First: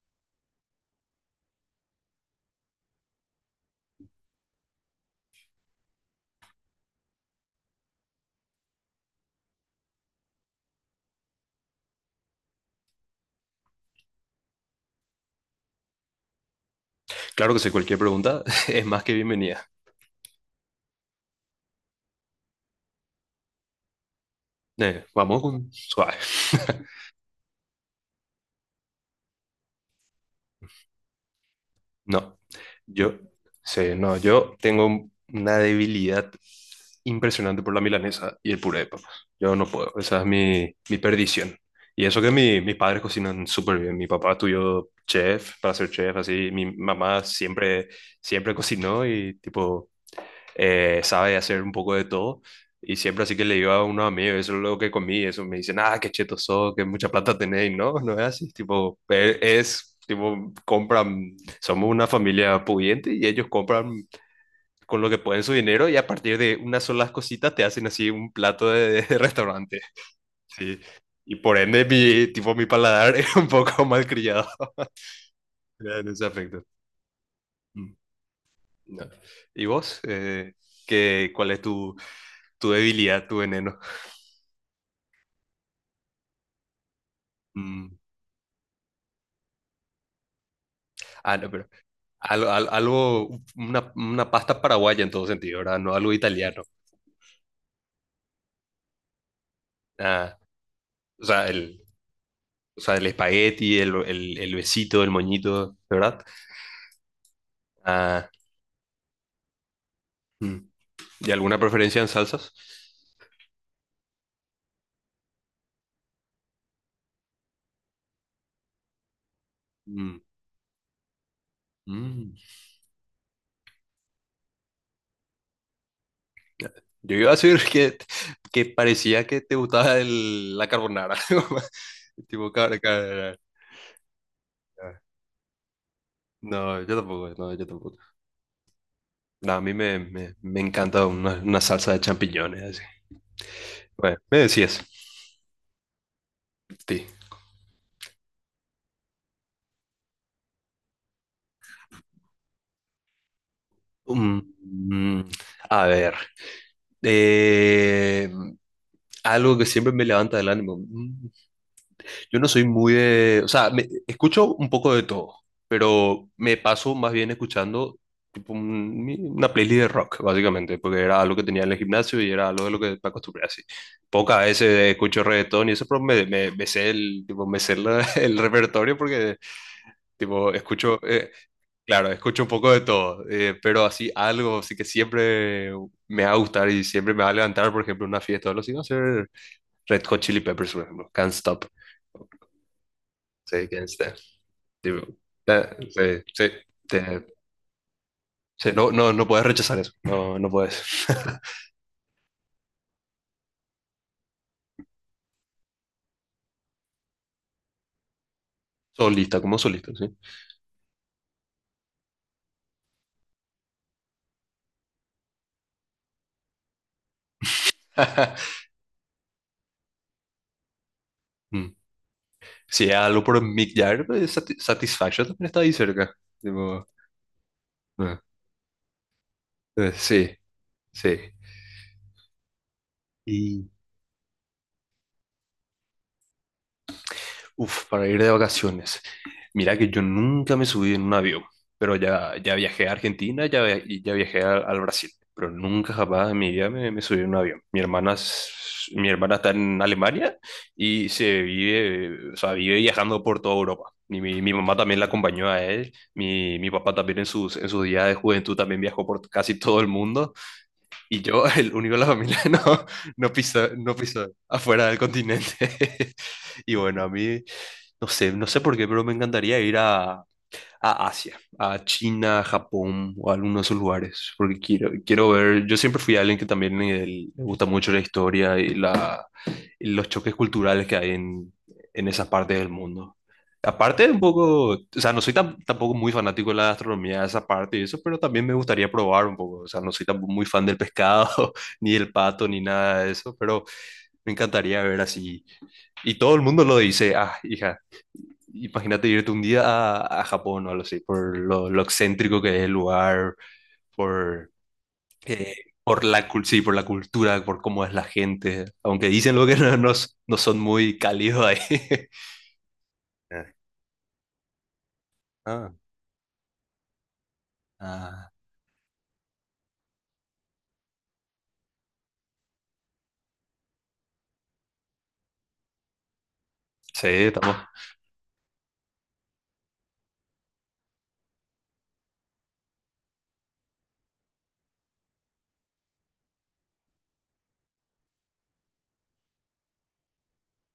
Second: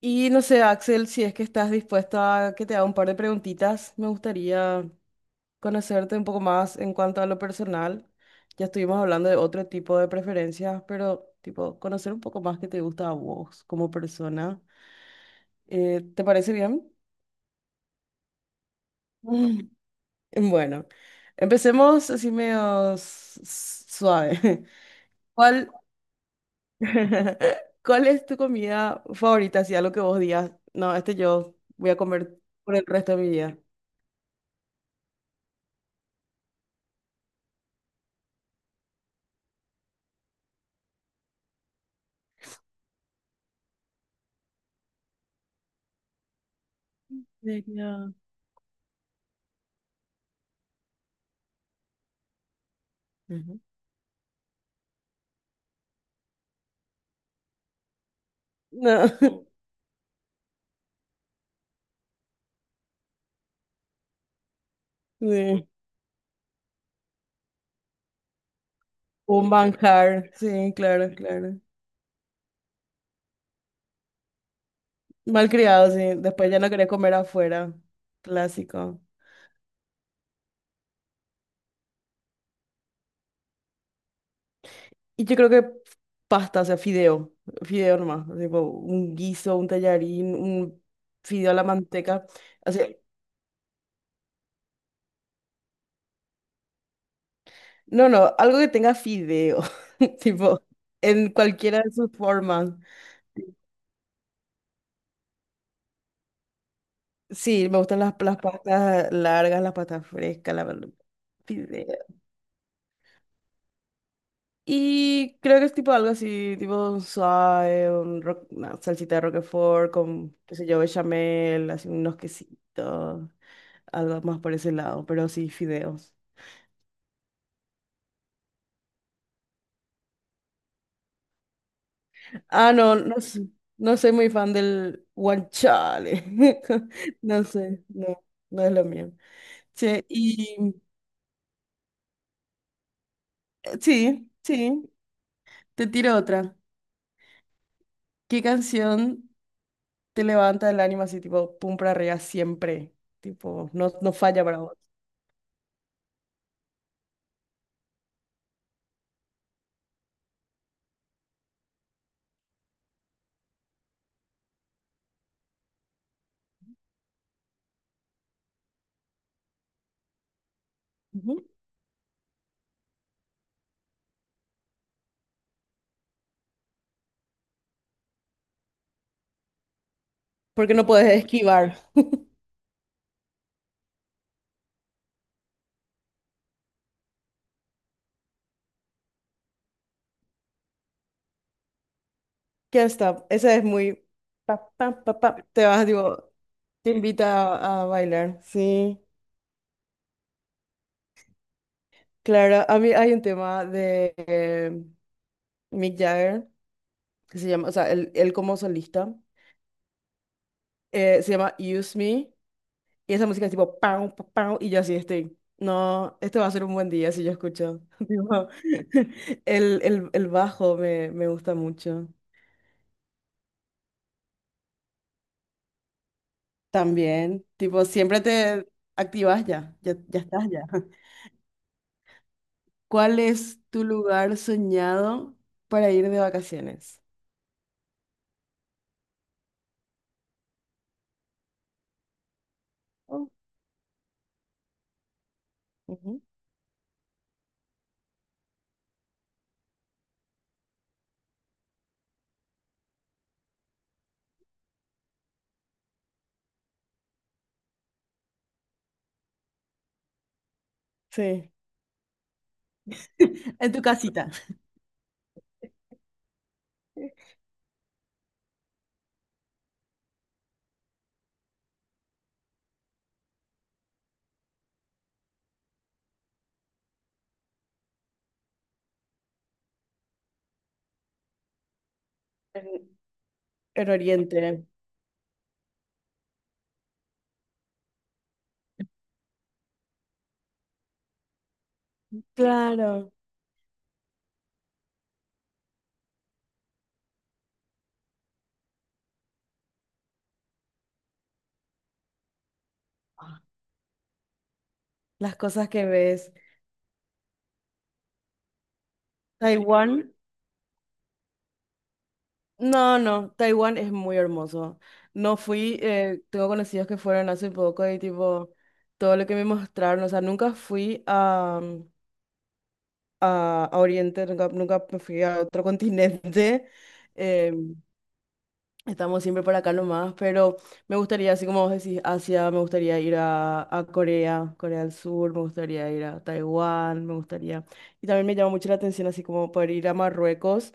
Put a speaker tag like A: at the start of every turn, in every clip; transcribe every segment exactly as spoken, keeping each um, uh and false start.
A: Y no sé, Axel, si es que estás dispuesto a que te haga un par de preguntitas, me gustaría conocerte un poco más en cuanto a lo personal. Ya estuvimos hablando de otro tipo de preferencias, pero tipo, conocer un poco más qué te gusta a vos como persona. Eh, ¿te parece bien?
B: Claro que sí, cualquier pregunta es más que
A: Mm.
B: bienvenida.
A: Bueno, empecemos así medio s- s- suave.
B: Eh, vamos con
A: ¿Cuál,
B: suave.
A: ¿Cuál es tu comida favorita? Si algo que vos digas, no, este yo voy a
B: No,
A: comer por el resto
B: yo
A: de mi vida.
B: sí, no, yo tengo un- una debilidad impresionante por la milanesa y el puré de papas. Yo no puedo, esa es mi, mi perdición. Y eso que mi- mis padres cocinan súper bien. Mi papá estudió chef, para ser chef, así. Mi mamá siempre,
A: ¿Serio?
B: siempre cocinó y tipo eh, sabe hacer un poco de todo. Y siempre así que le
A: Ujú.
B: digo a unos amigos, eso es lo que comí, eso me dicen, ah, qué cheto sos, que mucha plata tenéis, ¿no? No es así, tipo, e-
A: No,
B: es, tipo, compran, somos una familia pudiente y ellos compran con lo que pueden su
A: sí.
B: dinero y a partir de unas solas cositas te hacen así un plato de, de
A: Un
B: restaurante,
A: bancar, sí,
B: sí.
A: claro,
B: Y por
A: claro.
B: ende, mi, tipo, mi paladar es un poco malcriado
A: Malcriado,
B: en
A: sí.
B: ese
A: Después ya
B: aspecto.
A: no quería comer afuera.
B: Mm,
A: Clásico.
B: no. ¿Y vos? Eh, ¿qué, cuál es tu, tu debilidad, tu veneno?
A: Y yo creo que pasta, o sea, fideo. Fideo
B: Mm.
A: nomás. Tipo, un guiso, un tallarín, un
B: Ah, no,
A: fideo a la
B: pero
A: manteca.
B: al- al-
A: O sea,
B: algo, una, una pasta paraguaya en todo sentido, ¿verdad? No algo italiano.
A: no, no, algo que tenga fideo.
B: Ah,
A: Tipo,
B: o
A: en
B: sea,
A: cualquiera
B: el,
A: de sus formas.
B: o sea, el espagueti, el, el, el besito, el moñito, ¿verdad?
A: Sí, me gustan las,
B: Ah,
A: las pastas largas, las pastas frescas,
B: mm.
A: la,
B: ¿Y alguna preferencia
A: fideo.
B: en salsas?
A: Y creo que es tipo algo así, tipo un suave, un ro- una salsita de Roquefort
B: Mm,
A: con, qué sé yo, bechamel, así unos
B: mm.
A: quesitos, algo más por ese lado, pero sí, fideos.
B: Yo iba a decir que, que parecía que te gustaba el, la carbonara. Tipo,
A: Ah,
B: car-
A: no, no, s-
B: car-
A: no soy muy fan del guanciale.
B: no, yo tampoco,
A: No
B: no, yo
A: sé,
B: tampoco.
A: no, no es lo mío.
B: No, a mí me,
A: Che,
B: me, me
A: y
B: encanta una, una salsa de champiñones, así.
A: eh,
B: Bueno,
A: sí,
B: me decías,
A: sí, te tiro otra.
B: sí.
A: ¿Qué canción te levanta el ánimo así, tipo, pum para arriba siempre? Tipo, no, no
B: Mm,
A: falla para
B: mm, a ver, eh, algo que siempre me levanta el ánimo. Mm, Yo no soy muy de, o sea, me- escucho un poco de todo, pero me paso más bien escuchando tipo, un- mi- una playlist de rock, básicamente, porque era algo que
A: vos.
B: tenía en el gimnasio y era algo de lo que me acostumbré así. Pocas veces escucho reggaetón y eso, pero me, me, me sé el, tipo, me sé la- el repertorio porque tipo,
A: Porque no
B: escucho,
A: puedes
B: eh,
A: esquivar.
B: claro, escucho un poco de todo, eh, pero así algo, así que siempre me va a gustar y siempre me va a levantar, por ejemplo, una fiesta o algo así, va a ser Red Hot Chili Peppers, por ejemplo, Can't Stop.
A: Ya está, esa es
B: Sí, Can't
A: muy...
B: Stop.
A: Pa, pa,
B: Tipo,
A: pa, pa, te vas,
B: eh,
A: digo,
B: sí, sí,
A: te
B: te-
A: invita a, a bailar.
B: sí, no,
A: Sí,
B: no, no puedes rechazar eso, no, no puedes.
A: claro, a mí hay un tema de eh, Mick Jagger, que se llama, o sea, él, él como solista,
B: Solista, como solista, sí.
A: eh, se llama Use Me, y esa música es tipo, pam, pam, pam, y yo así estoy. No, este va a ser un buen día si yo escucho. Tipo, el, el, el bajo me, me gusta
B: Mm.
A: mucho.
B: Si es algo por Mick Jagger, pues, Sati- Satisfaction también está ahí cerca. Tipo,
A: También, tipo,
B: eh,
A: siempre te activas ya,
B: eh,
A: ya, ya
B: sí,
A: estás ya.
B: sí.
A: ¿Cuál es tu lugar soñado para ir de vacaciones?
B: Uf, para ir de vacaciones. Mira que yo nunca me subí en un avión, pero ya, ya viajé a
A: Oh,
B: Argentina ya, via- y ya viajé a- al Brasil, pero nunca
A: ujú.
B: jamás en mi vida me, me subí en un avión. Mi hermana, es- mi hermana está en Alemania y se vive, o sea, vive viajando por toda Europa. Y mi, mi mamá también la acompañó a él, mi, mi papá también en sus, en sus días de juventud también viajó por casi todo el mundo. Y yo,
A: Sí.
B: el único de la familia, no, no piso,
A: En tu
B: no
A: casita.
B: piso afuera del continente. Y bueno, a mí, no sé, no sé por qué, pero me encantaría ir a, a Asia, a China, Japón o a alguno de esos lugares, porque quiero, quiero ver, yo siempre fui alguien que también eh, le gusta mucho la historia y, la, y los choques culturales que hay en, en esas partes del
A: En,
B: mundo.
A: en
B: Aparte, un
A: Oriente.
B: poco, o sea, no soy tam- tampoco muy fanático de la gastronomía, de esa parte y eso, pero también me gustaría probar un poco, o sea, no soy tampoco muy fan del pescado, ni del pato, ni nada de
A: Claro.
B: eso, pero me encantaría ver así. Y todo el mundo lo dice, ah, hija, imagínate irte un día a, a Japón o algo así, por lo, lo excéntrico que es el lugar, por,
A: Las
B: eh,
A: cosas que
B: por la,
A: ves.
B: cul- sí, por la cultura, por cómo es la gente, aunque dicen lo que no, no, s-
A: Taiwán.
B: no son muy cálidos ahí.
A: No, no.
B: Eh,
A: Taiwán es muy hermoso. No
B: ah,
A: fui. Eh, tengo conocidos que fueron hace poco y
B: ah,
A: tipo todo lo que me mostraron. O sea, nunca fui a, a, a Oriente. Nunca, nunca me fui a otro continente.
B: sí, estamos.
A: Em, Estamos siempre por acá nomás, pero me gustaría, así como vos decís, Asia, me gustaría ir a, a Corea, Corea del Sur, me gustaría ir a Taiwán, me gustaría. Y también me llama mucho la atención, así como poder ir a Marruecos,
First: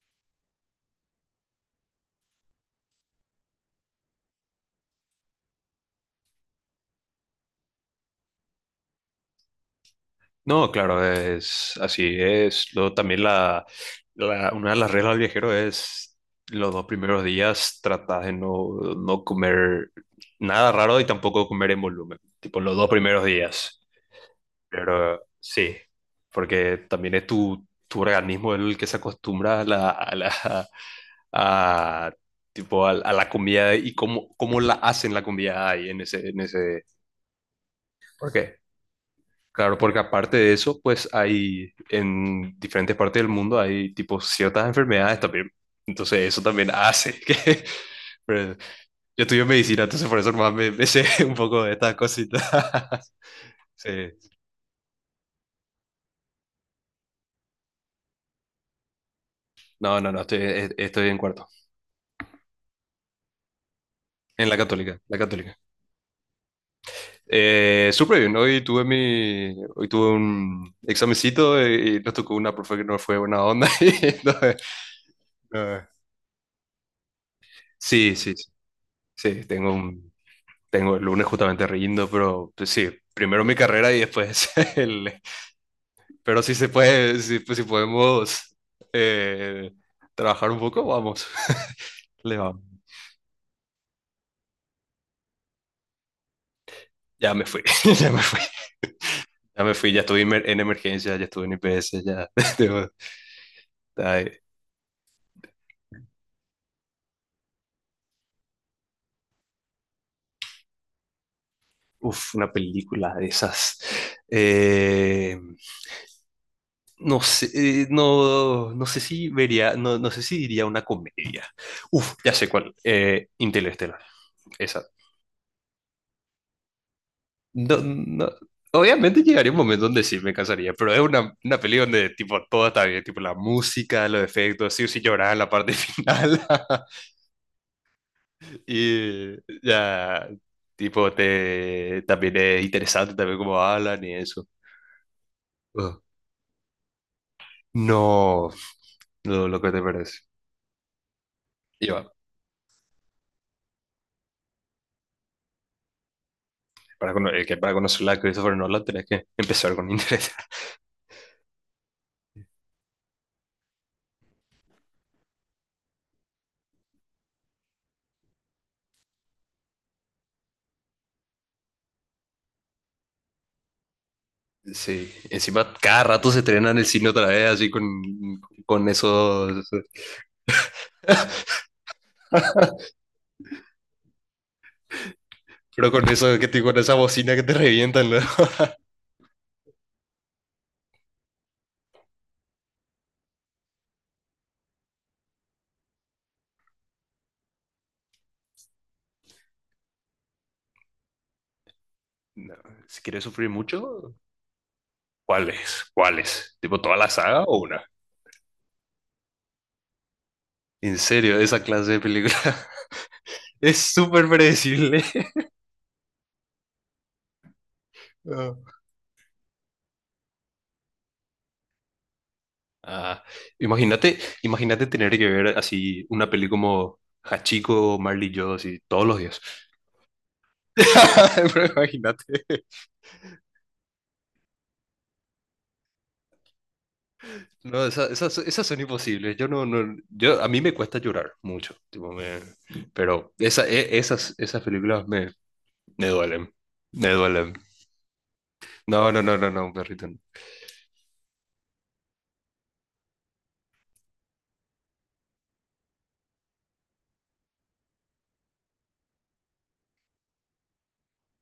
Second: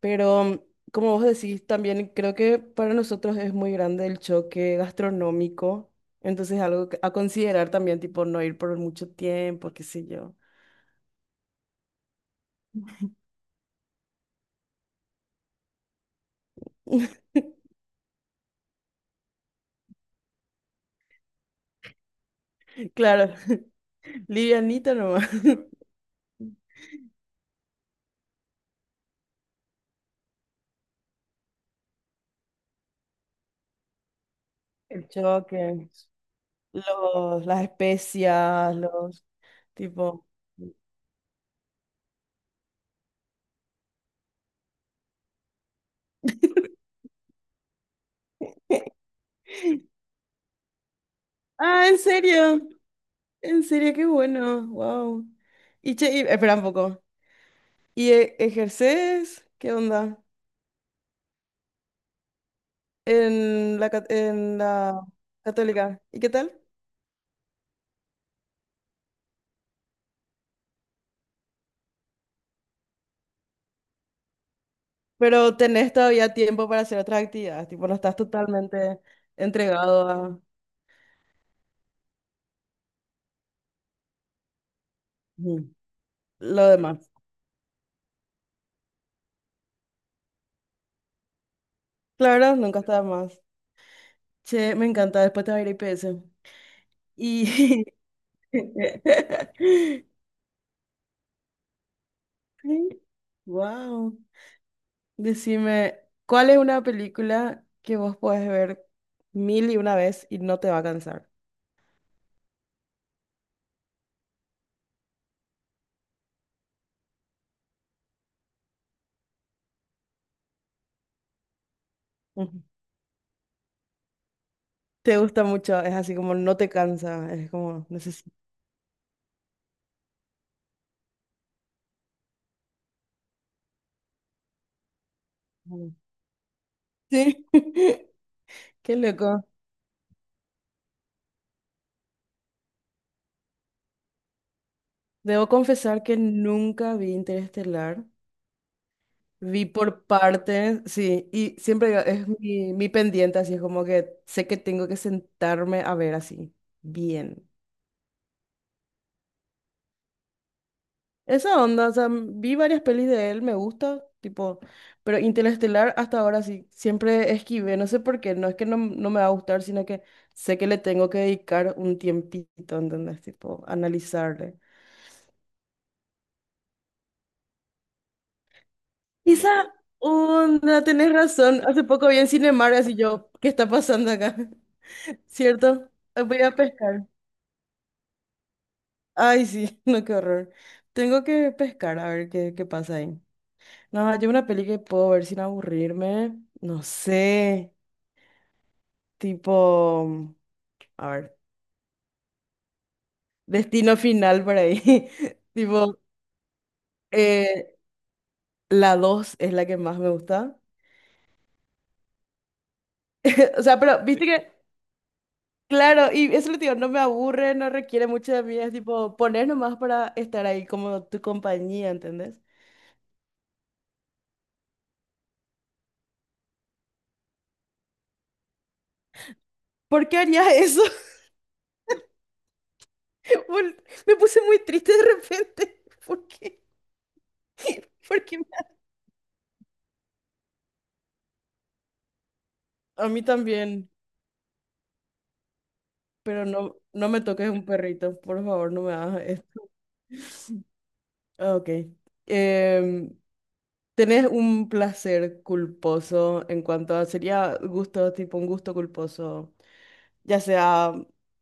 A: pero como vos decís, también creo que para nosotros es muy grande el choque gastronómico, entonces algo que- a considerar también, tipo no ir por mucho tiempo, qué sé yo.
B: No, claro, es así, es lo, también la, la- una de las reglas del viajero es los dos primeros días tratar de no, no comer nada raro y tampoco comer en volumen, tipo los dos primeros
A: Claro,
B: días.
A: livianito
B: Pero
A: nomás.
B: sí, porque también es tu, tu organismo el que se acostumbra a la, a la, a, tipo, a, a la comida y cómo, cómo la
A: El
B: hacen la comida
A: choque.
B: ahí en ese, en ese...
A: Los, las
B: ¿Por qué?
A: especias, los
B: Claro, porque
A: tipo.
B: aparte de eso, pues hay en diferentes partes del mundo hay tipo ciertas enfermedades también. Entonces eso también hace que... Pero yo estudio medicina, entonces por eso más me, me sé un poco de
A: Ah,
B: estas
A: ¿en
B: cositas.
A: serio? ¿En
B: Sí.
A: serio? Qué bueno, wow. Y che, y- espera un poco. ¿Y e- ejerces? ¿Qué
B: No, no, no,
A: onda?
B: estoy, e-, estoy en cuarto,
A: En la, ca-
B: en la
A: en
B: católica,
A: la
B: la católica.
A: católica. ¿Y qué tal?
B: Eh, súper bien, hoy tuve mi, hoy tuve un examencito y, y nos tocó una profe que no fue buena onda. Y entonces,
A: Pero
B: eh,
A: tenés todavía tiempo para hacer otras actividades, tipo, no
B: sí,
A: estás
B: sí, sí,
A: totalmente
B: sí, tengo
A: entregado
B: un,
A: a...
B: tengo el lunes justamente riendo, pero pues, sí, primero mi carrera y después el...
A: Ujú.
B: Pero si
A: Lo
B: se
A: demás.
B: puede, si, pues, si podemos eh, trabajar un poco, vamos, le
A: Claro,
B: vamos.
A: nunca está de más. Che, me encanta, después te va a ir a I P S.
B: Ya me fui,
A: Y
B: ya me fui, ya me fui, ya estuve en emer- en emergencia, ya estuve en I P S, ya...
A: wow.
B: tengo-
A: Decime, ¿cuál es una película que vos podés ver mil y una vez y no te va a cansar?
B: Uf, una película de esas. Eh, no sé, eh, no, no sé si vería, no, no sé si diría una comedia. Uf, ya sé
A: Ujú.
B: cuál. Eh, Interestelar. Esa.
A: Te gusta mucho, es así como no te cansa, es
B: No,
A: como
B: no-
A: necesito.
B: obviamente llegaría un momento donde sí me cansaría, pero es una, una peli donde tipo todo está bien, tipo la música, los efectos, sí o sí llorar en la parte final.
A: Sí. Qué
B: Y
A: loco.
B: ya, tipo, te, también es interesante también cómo hablan y eso.
A: Debo
B: Uh.
A: confesar que nunca vi Interestelar.
B: No, lo, lo
A: Vi
B: que te
A: por
B: parece.
A: partes, sí, y
B: Y
A: siempre digo,
B: va,
A: es mi, mi pendiente, así es como que sé que tengo que sentarme a ver así,
B: para, cono- eh,
A: bien.
B: que para conocerla a Christopher Nolan tenés que empezar con interés
A: Esa onda, o sea, vi varias pelis de él, me gusta, tipo, pero Interestelar hasta ahora sí, siempre esquivé, no sé por qué, no es que no, no me va a gustar, sino que sé que le tengo que dedicar un tiempito, ¿entendés? Tipo, analizarle.
B: sí, encima cada rato se estrenan en el cine otra vez, así con, con esos,
A: Esa onda, tenés razón, hace poco vi en Cinemark, así yo, ¿qué está pasando acá?
B: pero
A: ¿Cierto?
B: con
A: Eh,
B: eso
A: Voy
B: que
A: a
B: te- con esa
A: pescar.
B: bocina que te revientan, ¿no?
A: Ay, sí, no, qué horror. Tengo que pescar a ver qué, qué pasa ahí. No, yo una peli que puedo ver sin aburrirme, no sé. Tipo, a ver,
B: No, si quieres sufrir
A: Destino
B: mucho,
A: Final por ahí.
B: ¿cuáles?
A: Tipo,
B: ¿Cuáles? ¿Tipo toda la saga o
A: eh,
B: una?
A: la dos es la que más me gusta.
B: En serio, esa clase de película
A: O
B: es
A: sea, pero viste
B: súper
A: sí. Que,
B: predecible.
A: claro, y eso lo digo, no me aburre, no requiere mucho de mí,
B: Ah,
A: es tipo poner nomás para estar ahí como tu compañía, ¿entendés?
B: ah, imagínate, imagínate tener que ver así una peli como Hachiko, o Marley y yo, así todos los días.
A: ¿Por qué harías eso?
B: Pero imagínate.
A: Bol- me puse muy triste de repente. ¿Por qué?
B: No, esa-
A: ¿Por
B: esas,
A: qué me
B: esas son imposibles. Yo no, no, yo, a mí me cuesta llorar mucho. Tipo, me-
A: ha- A mí
B: pero esa,
A: también,
B: e- esas, esas películas me, me
A: pero
B: duelen.
A: no,
B: Me
A: no me toques
B: duelen.
A: un perrito, por favor, no me
B: No, no,
A: hagas
B: no, no,
A: esto.
B: no, perrito. No.
A: Ah, ok. Em, ¿Tenés un placer culposo en cuanto a, sería gusto, tipo un gusto culposo, ya sea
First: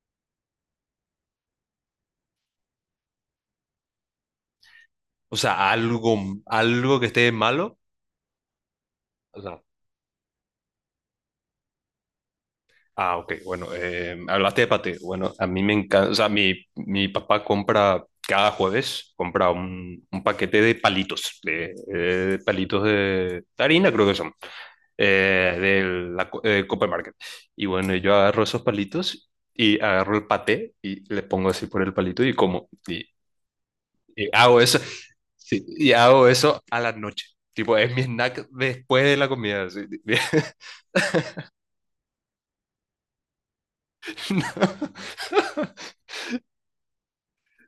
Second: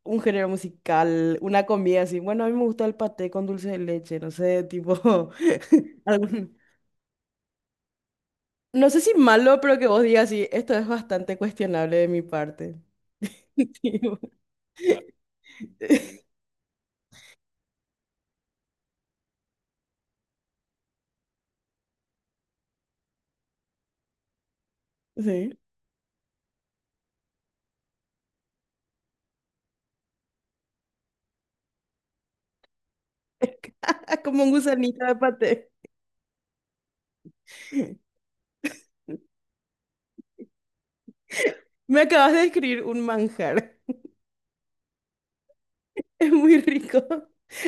A: un género musical, una comida así? Bueno, a mí me gusta el paté con dulce de leche, no sé, tipo
B: O sea, algo,
A: algún...
B: algo que esté malo.
A: No sé si
B: O
A: malo,
B: sea,
A: pero que vos digas, sí, esto es bastante cuestionable de mi parte.
B: ah, ok, bueno, eh,
A: Tipo,
B: hablaste de paté. Bueno, a mí me encanta, o sea, mi, mi papá compra cada jueves, compra un, un paquete de palitos, de, de palitos de harina, creo que son, eh,
A: sí.
B: de la co- eh, Copper Market. Y bueno, yo agarro esos palitos y agarro el paté y le pongo así por el palito y como, y, y
A: Como un
B: hago eso,
A: gusanito de
B: sí,
A: paté.
B: y hago eso a la noche. Tipo, es mi snack después de la comida. Así.
A: Me acabas de describir un manjar. Es muy rico.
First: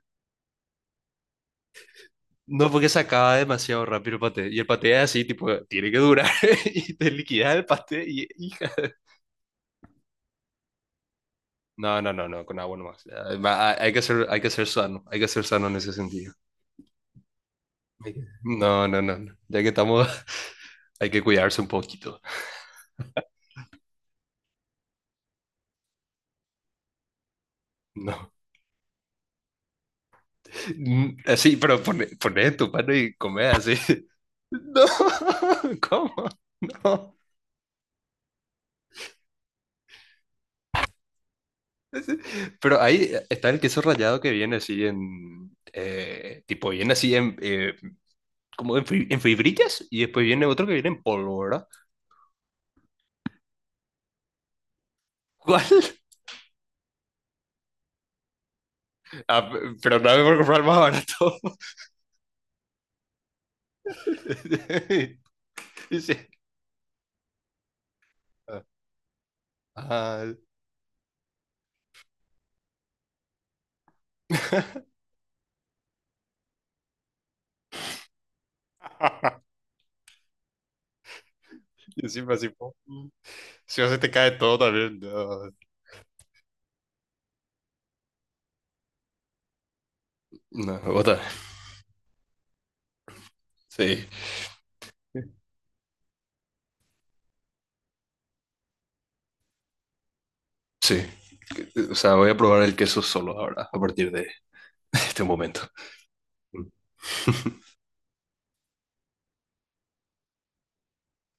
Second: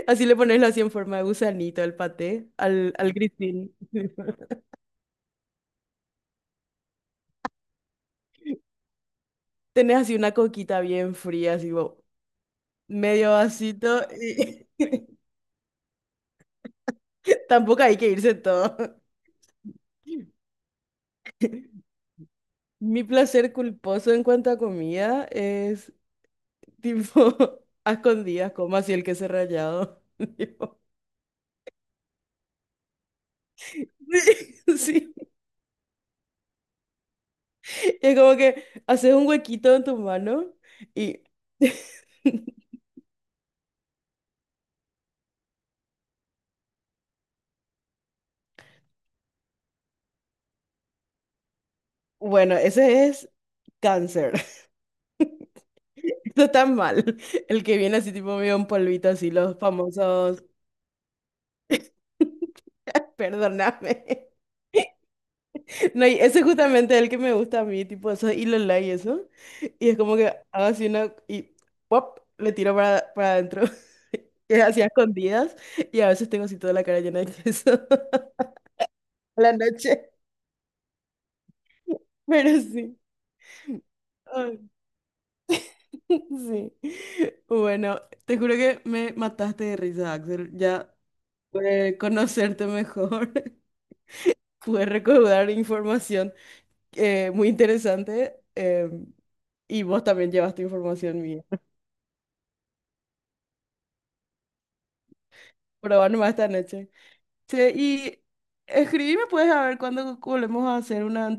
A: Así le pones así en forma de gusanito al paté,
B: No, porque
A: al,
B: se
A: al
B: acaba
A: grisín.
B: demasiado rápido el paté. Y el paté es así, tipo, tiene que durar y te liquidas el paté y hija.
A: Tenés así una coquita bien fría, así
B: No,
A: bo-
B: no, no, no, con agua nomás.
A: medio
B: Ah, va, hay hay
A: vasito
B: que ser, hay que
A: y
B: ser sano, hay que ser sano en ese sentido.
A: tampoco hay que
B: Hay que-
A: irse todo.
B: No, no, no, no. Ya que estamos, hay que cuidarse un poquito.
A: Mi placer culposo en cuanto a comida es tipo a
B: No.
A: escondidas, como así el queso rallado. Tipo,
B: Mm, así, pero pone, pone en tu mano y come así.
A: sí,
B: No,
A: sí.
B: ¿cómo? No.
A: Es como que haces un huequito en tu mano y
B: Pero ahí está el queso rallado que viene así en, eh, tipo, viene así en, eh, como en, fi- en fibrillas y después viene otro que viene en polvo, ¿verdad?
A: bueno, ese es cáncer.
B: ¿Cuál?
A: Está tan mal. El que viene así tipo medio un polvito, así
B: Ah,
A: los
B: p- pero no me voy a
A: famosos.
B: comprar más barato.
A: Perdóname. No,
B: Sí.
A: y ese es justamente el que me gusta a mí, tipo eso, y lo y eso. Y es como que
B: Ah,
A: hago así una y pop, le tiro para, para adentro. Y es así a escondidas. Y a veces tengo así toda la cara llena de queso a la noche.
B: y encima así,
A: Pero
B: po,
A: sí.
B: si no se te cae todo
A: Ay,
B: también. No,
A: sí. Bueno, te juro que me mataste de risa, Axel.
B: no,
A: Ya
B: bota.
A: pude conocerte mejor.
B: Sí.
A: Pude recaudar información. Eh, muy interesante. Em, y vos también llevaste
B: Sí.
A: información mía.
B: O sea, voy a probar el queso solo ahora, a partir de este momento.
A: Pero bueno, más esta noche. Che, y escribime, puedes a ver cuándo volvemos a hacer una